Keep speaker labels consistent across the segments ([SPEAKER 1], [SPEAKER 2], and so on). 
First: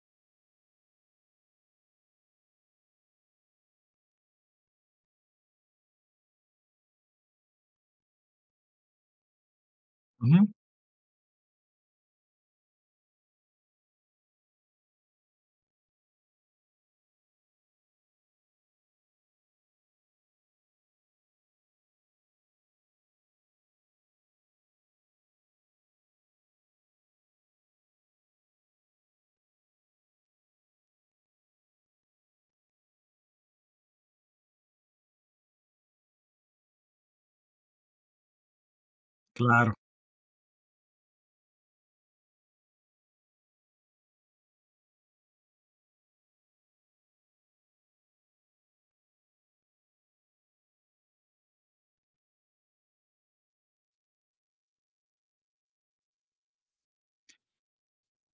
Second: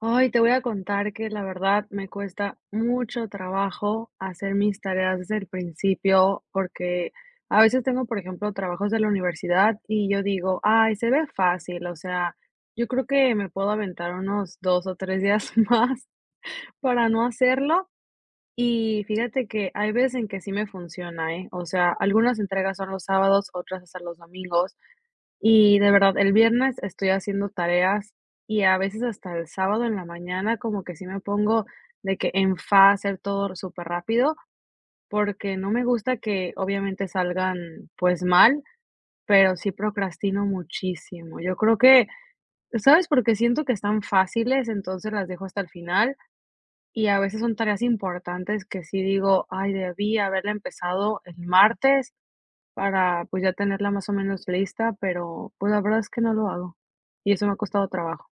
[SPEAKER 1] Ay, te voy a contar que la verdad me cuesta mucho trabajo hacer mis tareas desde el principio, porque a veces tengo, por ejemplo, trabajos de la universidad y yo
[SPEAKER 2] Ujú,
[SPEAKER 1] digo, ay, se ve fácil, o sea, yo creo que me puedo aventar unos dos o tres días más para no hacerlo. Y fíjate que hay veces en que sí me funciona, ¿eh? O sea, algunas entregas son los sábados, otras hasta los domingos. Y de verdad, el viernes estoy haciendo tareas y a veces hasta el sábado en la mañana como que sí me pongo de que en fa hacer todo súper rápido porque no me gusta que obviamente salgan pues mal, pero sí
[SPEAKER 2] claro.
[SPEAKER 1] procrastino muchísimo. Yo creo que, ¿sabes? Porque siento que están fáciles, entonces las dejo hasta el final y a veces son tareas importantes que sí digo, ay, debí haberla empezado el martes para, pues, ya tenerla más o menos lista, pero, pues, la verdad es que no lo hago, y eso me ha costado trabajo.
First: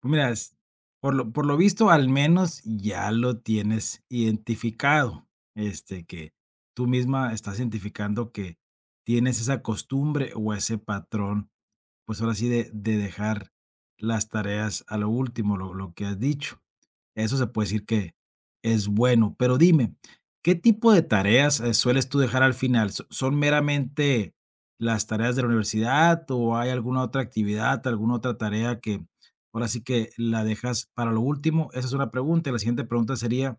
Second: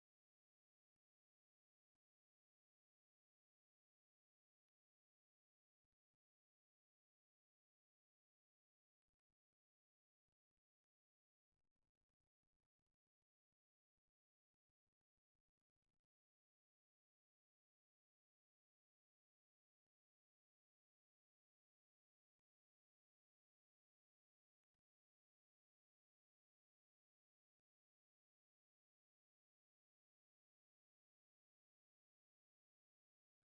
[SPEAKER 2] Pues mira, es por lo visto, al menos ya lo tienes identificado, que tú misma estás identificando que tienes esa costumbre o ese patrón, pues ahora sí, de dejar las tareas a lo último, lo que has dicho. Eso se puede decir que es bueno, pero dime, ¿qué tipo de tareas, sueles tú dejar al final? Son meramente las tareas de la universidad o hay alguna otra actividad, alguna otra tarea que ahora sí que la dejas para lo último? Esa es una pregunta. Y la siguiente pregunta sería,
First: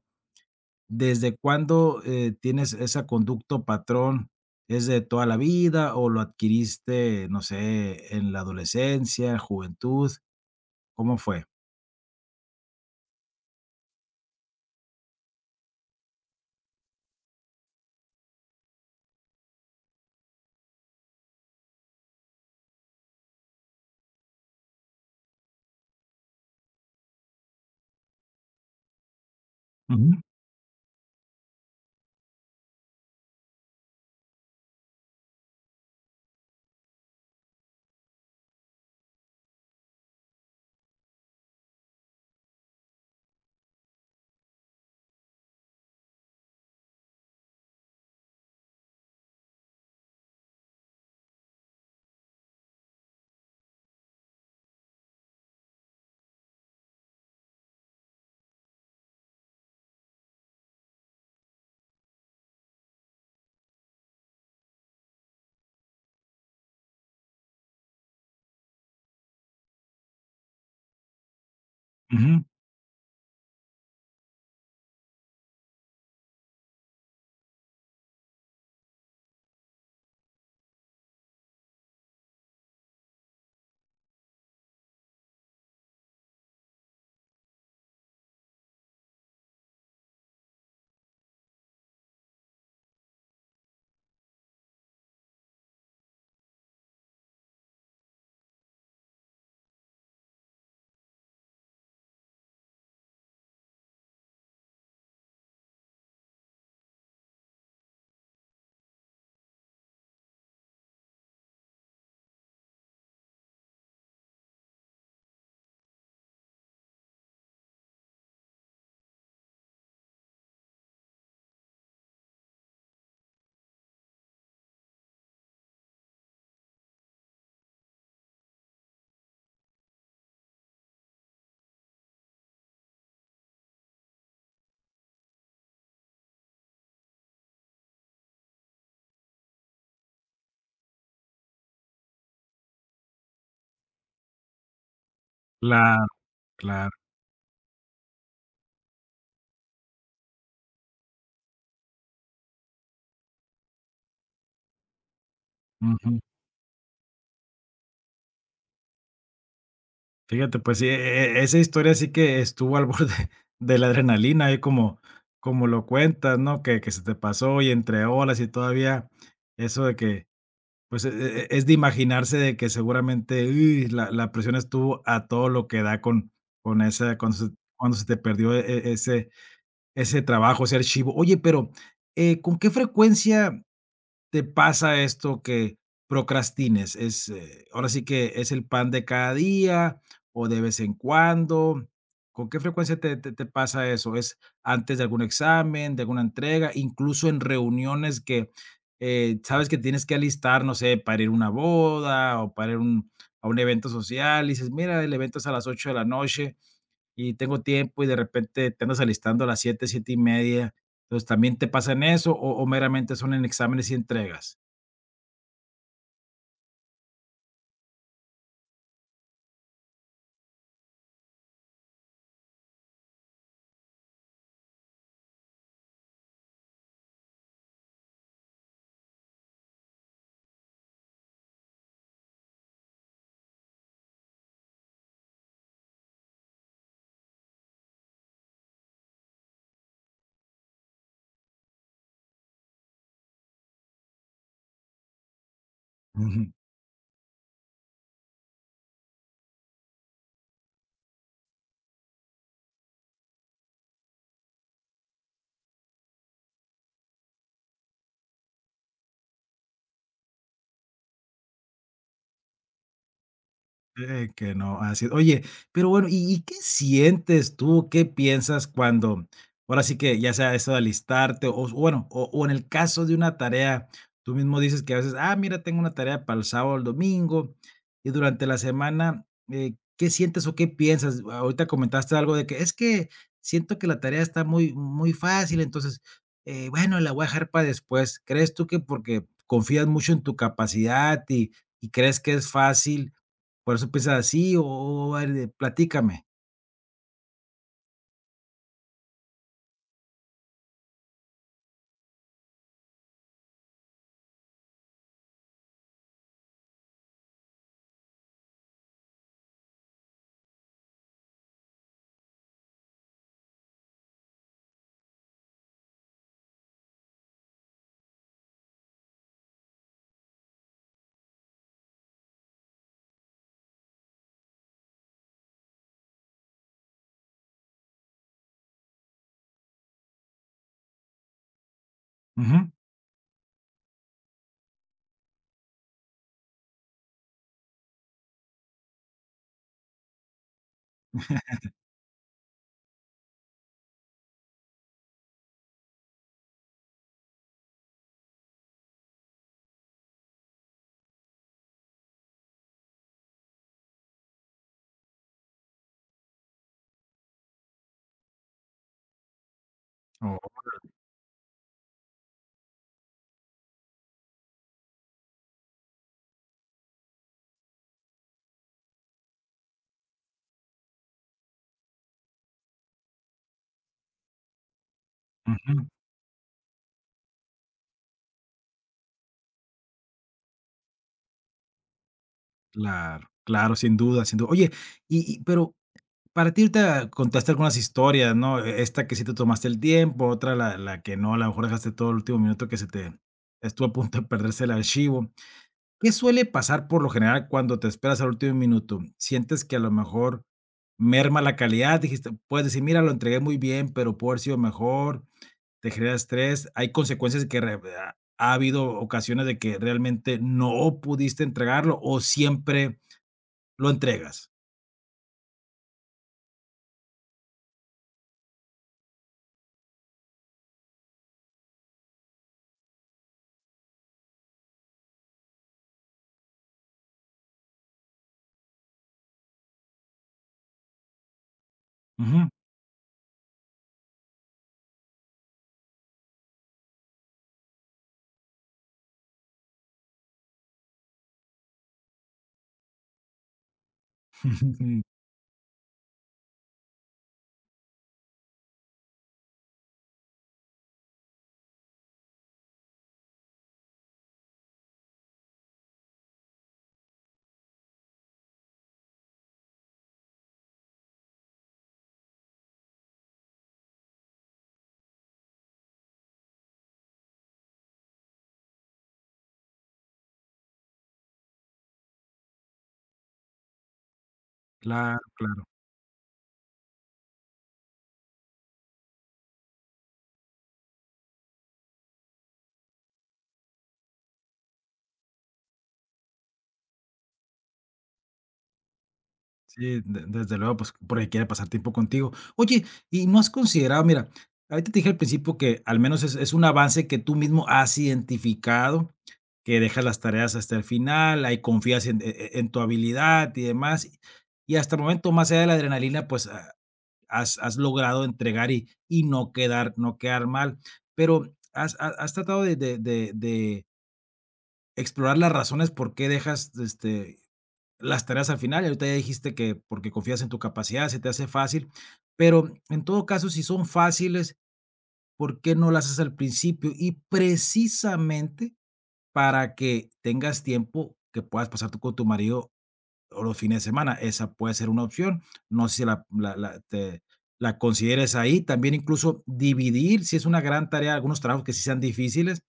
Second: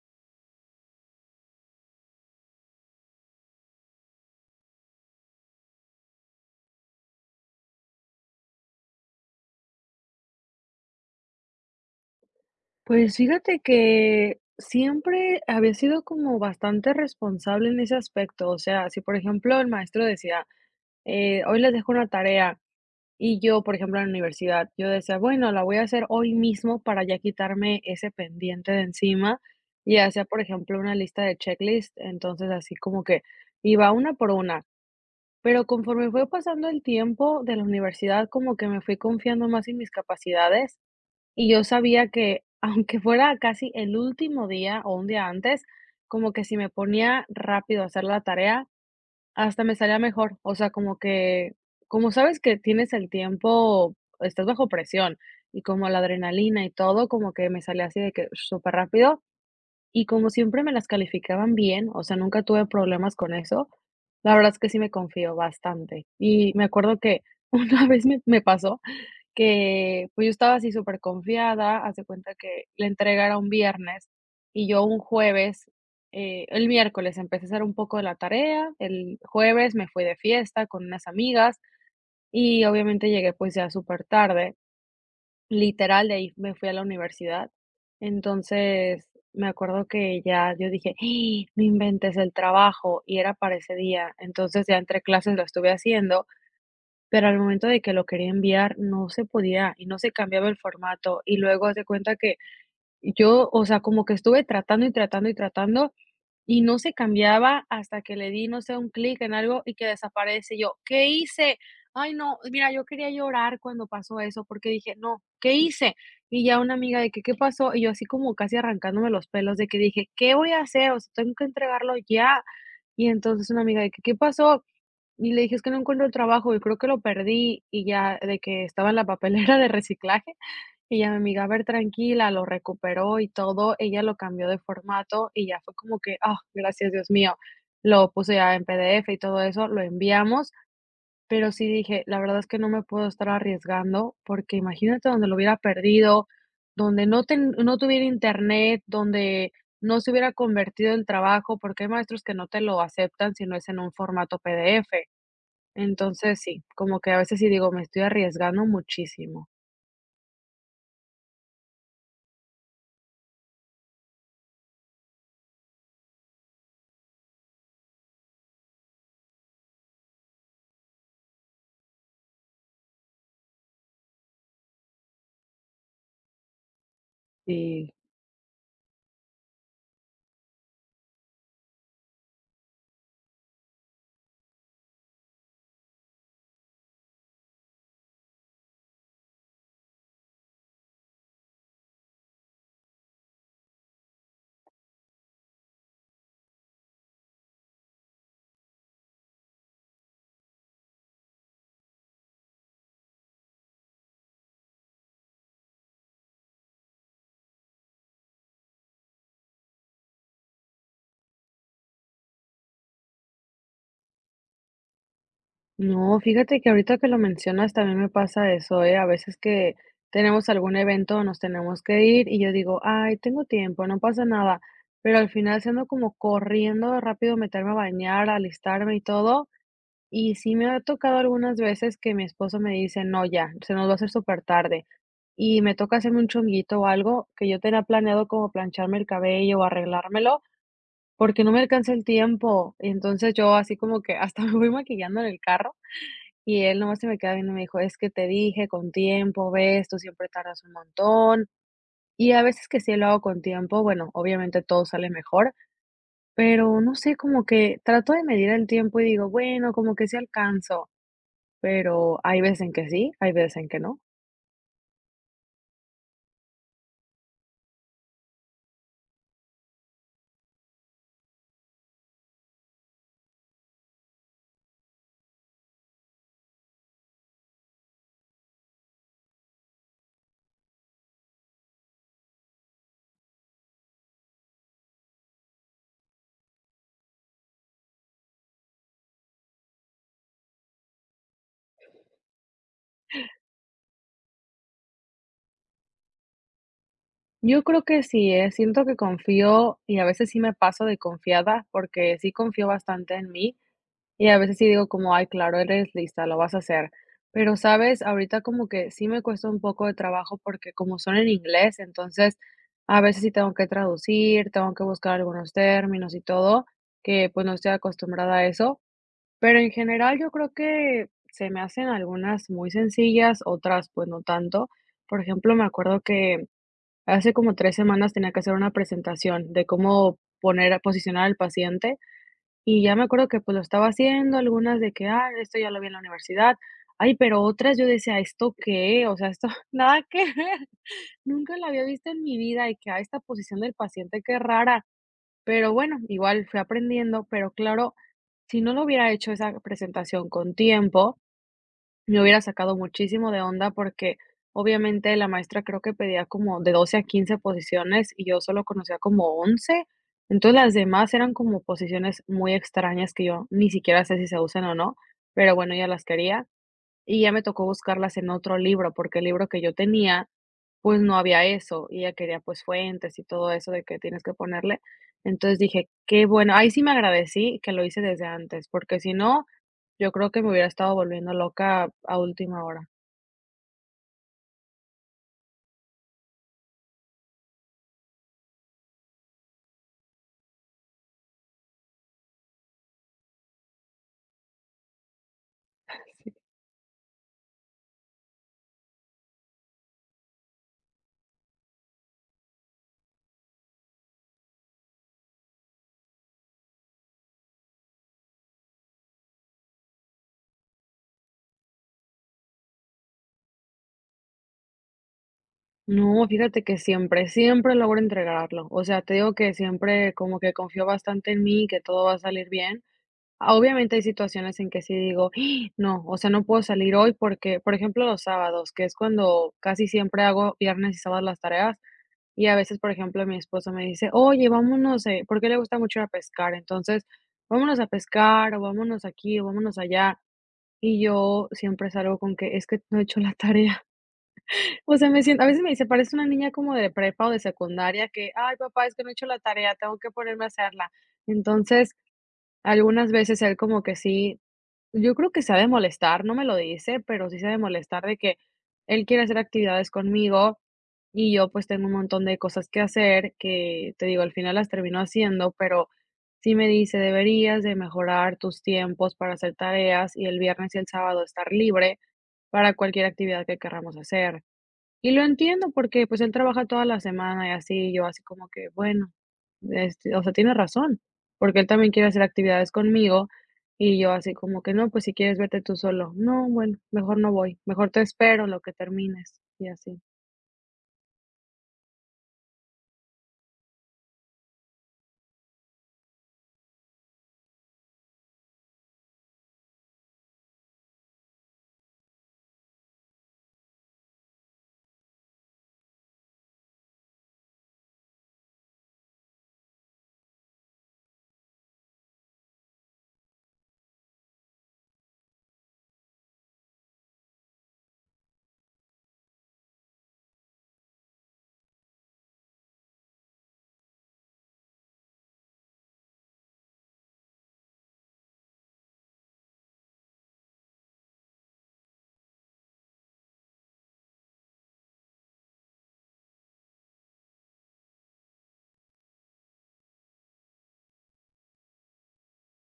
[SPEAKER 2] ¿desde cuándo, tienes esa conducto patrón? ¿Es de toda la vida o lo adquiriste, no sé, en la adolescencia, juventud? ¿Cómo fue?
[SPEAKER 1] Pues, fíjate que siempre había sido como bastante responsable en ese aspecto, o sea, si, por ejemplo, el maestro decía: hoy les dejo una tarea", y yo, por ejemplo, en la universidad, yo decía: "Bueno, la voy a hacer hoy mismo para ya quitarme ese pendiente de encima", y
[SPEAKER 2] Ujú,
[SPEAKER 1] hacía, por ejemplo, una lista de checklist, entonces, así como que iba una por una. Pero conforme fue pasando el tiempo de la universidad, como que me fui confiando más en mis capacidades y yo sabía que aunque fuera casi el último día o un día antes, como que si me ponía rápido a hacer la tarea, hasta me salía mejor. O sea, como que, como sabes que tienes el tiempo, estás bajo presión y como la adrenalina y todo, como que me salía así de que súper rápido y como siempre me las calificaban bien, o sea, nunca tuve problemas con eso, la verdad es que sí me confío bastante. Y me acuerdo que una vez me pasó que, pues, yo estaba así súper confiada hace cuenta
[SPEAKER 2] ujú.
[SPEAKER 1] que la entrega era un viernes y yo un jueves, el miércoles empecé a hacer un poco de la tarea, el jueves me fui de fiesta con unas amigas y obviamente llegué, pues, ya súper tarde. Literal, de ahí me fui a la universidad. Entonces, me acuerdo que ya yo dije: "Ih, no inventes el trabajo", y era para ese día. Entonces, ya entre clases lo estuve haciendo, pero al momento de que lo quería enviar, no se podía y no se cambiaba el formato. Y luego haz de cuenta que yo, o sea, como que estuve tratando y tratando y tratando, y no se cambiaba hasta que le di, no sé, un clic en algo y que desaparece. Yo, ¿qué hice? Ay, no, mira, yo quería llorar cuando pasó eso porque dije, no, ¿qué hice? Y ya una amiga de que, ¿qué pasó? Y yo así como casi arrancándome los pelos de que dije, ¿qué voy a hacer? O sea, tengo que entregarlo ya. Y entonces una amiga de que, ¿qué pasó? Y le dije, es que no encuentro trabajo y creo que lo perdí y ya de que estaba en la papelera de reciclaje. Y ya mi amiga, a ver, tranquila, lo recuperó y todo. Ella lo cambió de formato y ya fue como que, ah, gracias, Dios mío. Lo puse ya en PDF y todo eso, lo enviamos, pero sí dije, la verdad es que no me puedo estar arriesgando porque imagínate donde lo hubiera
[SPEAKER 2] Claro,
[SPEAKER 1] perdido,
[SPEAKER 2] claro.
[SPEAKER 1] donde no, no tuviera internet, donde no se hubiera convertido el trabajo, porque hay maestros que no te lo aceptan si no es en un formato PDF. Entonces, sí, como que a veces sí digo, me estoy arriesgando muchísimo.
[SPEAKER 2] Fíjate, pues sí, esa historia sí que estuvo al borde de la adrenalina, y como lo cuentas, ¿no? Que se te pasó y entre olas y todavía eso de que, pues, es de imaginarse de que seguramente, uy, la presión estuvo a todo lo que da con esa cuando se
[SPEAKER 1] Sí.
[SPEAKER 2] cuando se te perdió e e ese ese trabajo, ese archivo. Oye, pero, ¿con qué frecuencia te pasa esto que procrastines? Es, ahora sí que es el pan de cada día o de vez en cuando. ¿Con qué frecuencia te, te pasa eso? ¿Es antes de algún examen, de alguna entrega, incluso en reuniones que sabes que tienes que alistar, no sé, para ir a una boda o para ir a un evento social? Y dices, mira, el evento es a las 8 de la noche y tengo tiempo, y de repente te andas alistando a las 7, 7 y media. Entonces, ¿también te pasa en eso o meramente son en exámenes y entregas?
[SPEAKER 1] No, fíjate que ahorita que lo mencionas también me pasa eso, ¿eh? A veces que tenemos algún evento, nos tenemos que ir y yo digo, ay, tengo tiempo, no pasa nada, pero al final siendo como corriendo rápido, meterme a bañar, alistarme y todo, y sí me ha tocado algunas veces que mi esposo me dice, no, ya, se nos va a hacer súper tarde, y me toca hacerme un chonguito o algo que yo tenía planeado como plancharme el cabello o arreglármelo, porque no me alcanza el tiempo, y entonces yo así como que hasta me voy maquillando en el carro
[SPEAKER 2] Ujú,
[SPEAKER 1] y él nomás se me queda viendo y me dijo: "Es que te dije con tiempo, ves, tú siempre tardas un montón". Y a veces que sí lo hago con tiempo, bueno, obviamente todo sale mejor, pero no sé, como que trato de medir el tiempo y digo: "Bueno, como que sí alcanzo", pero hay veces en que sí, hay veces en que no.
[SPEAKER 2] que no, así es. Oye, pero bueno, y qué sientes tú? ¿Qué piensas cuando, ahora sí que ya sea eso de alistarte o bueno, o en el caso de una tarea, tú mismo dices que a veces, ah, mira, tengo una tarea para el sábado o el domingo, y durante la semana, qué sientes o qué piensas? Ahorita comentaste algo de que es que siento que la tarea está muy, muy fácil, entonces, bueno, la voy a dejar para después. ¿Crees tú que porque confías mucho en tu capacidad y crees que es fácil? Por eso empieza así, o a ver, de platícame.
[SPEAKER 1] Yo creo que sí, ¿eh? Siento que confío y a veces sí me paso de confiada, porque sí confío bastante en mí. Y a veces sí digo como, ay, claro, eres lista, lo vas a hacer. Pero, ¿sabes? Ahorita como que sí me cuesta un poco de trabajo porque como son en inglés, entonces a veces sí tengo que traducir, tengo que buscar algunos términos y todo, que pues no estoy acostumbrada a eso. Pero en general yo creo que se me hacen algunas muy sencillas, otras pues no tanto. Por ejemplo, me acuerdo que hace como tres semanas tenía que hacer una presentación de cómo poner, posicionar al paciente.
[SPEAKER 2] Ujú.
[SPEAKER 1] Y ya me acuerdo que, pues, lo estaba haciendo, algunas de que: "Ah, esto ya lo vi en la universidad". Ay, pero otras yo decía: "¿Esto qué?". O sea, esto nada que ver. Nunca la había visto en mi vida y que: "Ah, esta posición del paciente, qué rara". Pero bueno, igual fui aprendiendo, pero claro, si no lo hubiera hecho esa presentación con tiempo, me hubiera sacado muchísimo de onda porque, obviamente, la maestra creo que pedía como de 12 a 15 posiciones y yo solo conocía como 11.
[SPEAKER 2] Oh,
[SPEAKER 1] Entonces, las demás eran como posiciones muy extrañas que yo ni siquiera sé si se usan o no, pero bueno, ya las quería y ya me tocó buscarlas en otro libro, porque el libro que yo tenía pues no había eso, y ella quería, pues, fuentes y todo eso de que tienes que ponerle. Entonces
[SPEAKER 2] ujú.
[SPEAKER 1] dije: "Qué bueno". Ahí sí me agradecí que lo hice desde antes, porque si no, yo creo que me hubiera estado volviendo loca a última hora.
[SPEAKER 2] Claro, claro, sin duda, sin duda. Oye, y pero para ti ahorita contaste algunas historias, ¿no? Esta que sí te tomaste el tiempo, otra la que no, a lo mejor dejaste todo el último minuto que se te estuvo a punto de perderse el archivo. ¿Qué suele pasar por lo general cuando te esperas al último minuto? ¿Sientes que a lo mejor merma la calidad? Dijiste puedes decir: "Mira, lo entregué muy bien, pero pudo haber sido mejor". Te genera estrés, hay consecuencias que re ha habido ocasiones de que realmente no pudiste entregarlo o siempre lo entregas.
[SPEAKER 1] No, fíjate que siempre, siempre logro entregarlo. O sea, te digo que siempre como que confío bastante en mí, que todo va a salir bien. Ah, obviamente hay situaciones en que sí digo: "Ah, no, o sea, no puedo salir hoy", porque, por ejemplo, los sábados, que es cuando casi siempre hago viernes y sábados las tareas. Y
[SPEAKER 2] Ujú.
[SPEAKER 1] a veces, por ejemplo, mi esposo me dice: "Oye, vámonos", porque le gusta mucho ir a pescar. Entonces: "Vámonos a pescar, o vámonos aquí, o vámonos allá". Y yo siempre salgo con que: "Es que no he hecho la tarea". O sea, me siento, a veces me dice: "Parece una niña como de prepa o de secundaria que: 'Ay, papá, es que no he hecho la tarea, tengo que ponerme a hacerla'". Entonces, algunas veces él como que sí, yo creo que se ha de molestar, no me lo dice, pero sí se ha de molestar de que él quiere hacer actividades conmigo y yo pues tengo un montón de cosas que hacer que te digo, al final las termino haciendo, pero sí me dice, deberías de mejorar tus tiempos para hacer tareas y el viernes y el sábado estar libre para cualquier actividad que querramos hacer. Y
[SPEAKER 2] Claro,
[SPEAKER 1] lo
[SPEAKER 2] claro.
[SPEAKER 1] entiendo porque, pues, él trabaja toda la semana y así, y yo así como que, bueno, este, o sea, tiene razón, porque él también quiere hacer actividades conmigo y yo así como que, no, pues si quieres vete tú solo. No, bueno, mejor no voy, mejor te espero en lo que termines y
[SPEAKER 2] Sí,
[SPEAKER 1] así.
[SPEAKER 2] de desde luego, pues, porque quiere pasar tiempo contigo. Oye, ¿y no has considerado? Mira, ahorita te dije al principio que al menos es un avance que tú mismo has identificado, que dejas las tareas hasta el final, ahí confías en en tu habilidad y demás, y hasta el momento, más allá de la adrenalina, pues, ah, has, has logrado entregar y no, quedar, no quedar mal. Pero has, has tratado de, de explorar las razones por qué dejas las tareas al final. Y ahorita ya dijiste que porque confías en tu capacidad, se te hace fácil. Pero en todo caso, si son fáciles, ¿por qué no las haces al principio? Y precisamente para que tengas tiempo que puedas pasar tú con tu marido o los fines de semana, esa puede ser una opción. No sé si la la la te la consideres ahí. También incluso dividir, si es una gran tarea, algunos trabajos que sí sean difíciles,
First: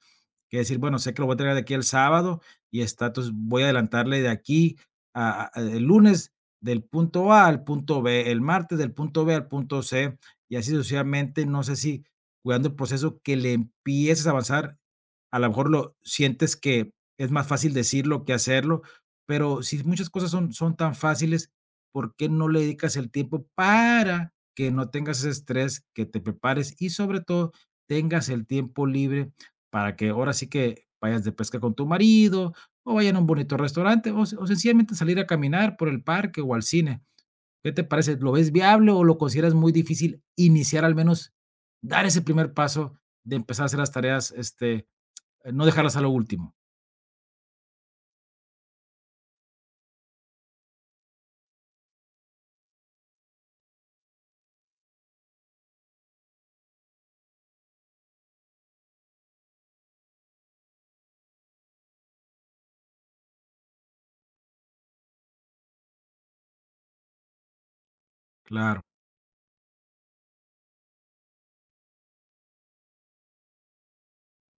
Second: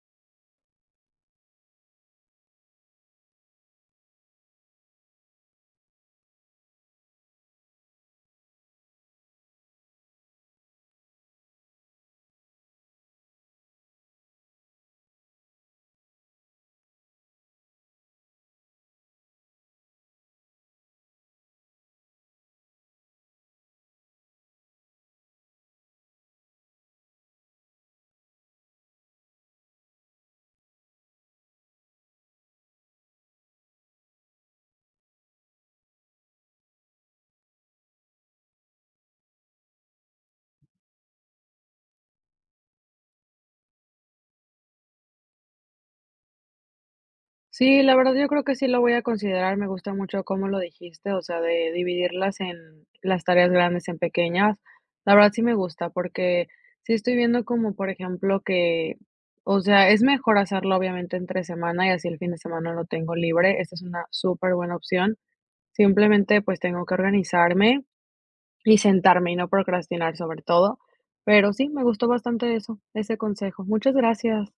[SPEAKER 2] que decir, bueno, sé que lo voy a entregar de aquí el sábado y está, entonces voy a adelantarle de aquí a el lunes del punto A al punto B, el martes del punto B al punto C, y así sucesivamente. No sé si cuidando el proceso que le empieces a avanzar, a lo mejor lo sientes que es más fácil decirlo que hacerlo, pero si muchas cosas son son tan fáciles, ¿por qué no le dedicas el tiempo para que no tengas ese estrés, que te prepares y sobre todo tengas el tiempo libre para que ahora sí que vayas de pesca con tu marido, o vayan a un bonito restaurante, o, o sencillamente salir a caminar por el parque o al cine. ¿Qué te parece? ¿Lo ves viable o lo consideras muy difícil iniciar al menos, dar ese primer paso de empezar a hacer las tareas, no dejarlas a lo último?
[SPEAKER 1] Sí, la verdad yo creo que sí lo voy a considerar, me gusta mucho cómo lo dijiste, o sea, de dividirlas, en las tareas grandes en pequeñas. La verdad sí me gusta porque sí estoy viendo como, por ejemplo, que, o sea, es mejor hacerlo obviamente entre semana y así el fin de semana lo tengo libre. Esta es una súper buena opción. Simplemente pues tengo que organizarme y
[SPEAKER 2] Claro.
[SPEAKER 1] sentarme y no procrastinar sobre todo. Pero sí, me gustó bastante eso, ese consejo. Muchas gracias.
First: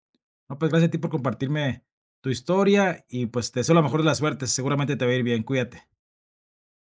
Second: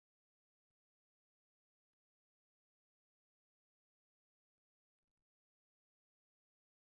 [SPEAKER 2] No, pues gracias a ti por compartirme tu historia y pues te deseo la mejor de las suertes. Seguramente te va a ir bien. Cuídate.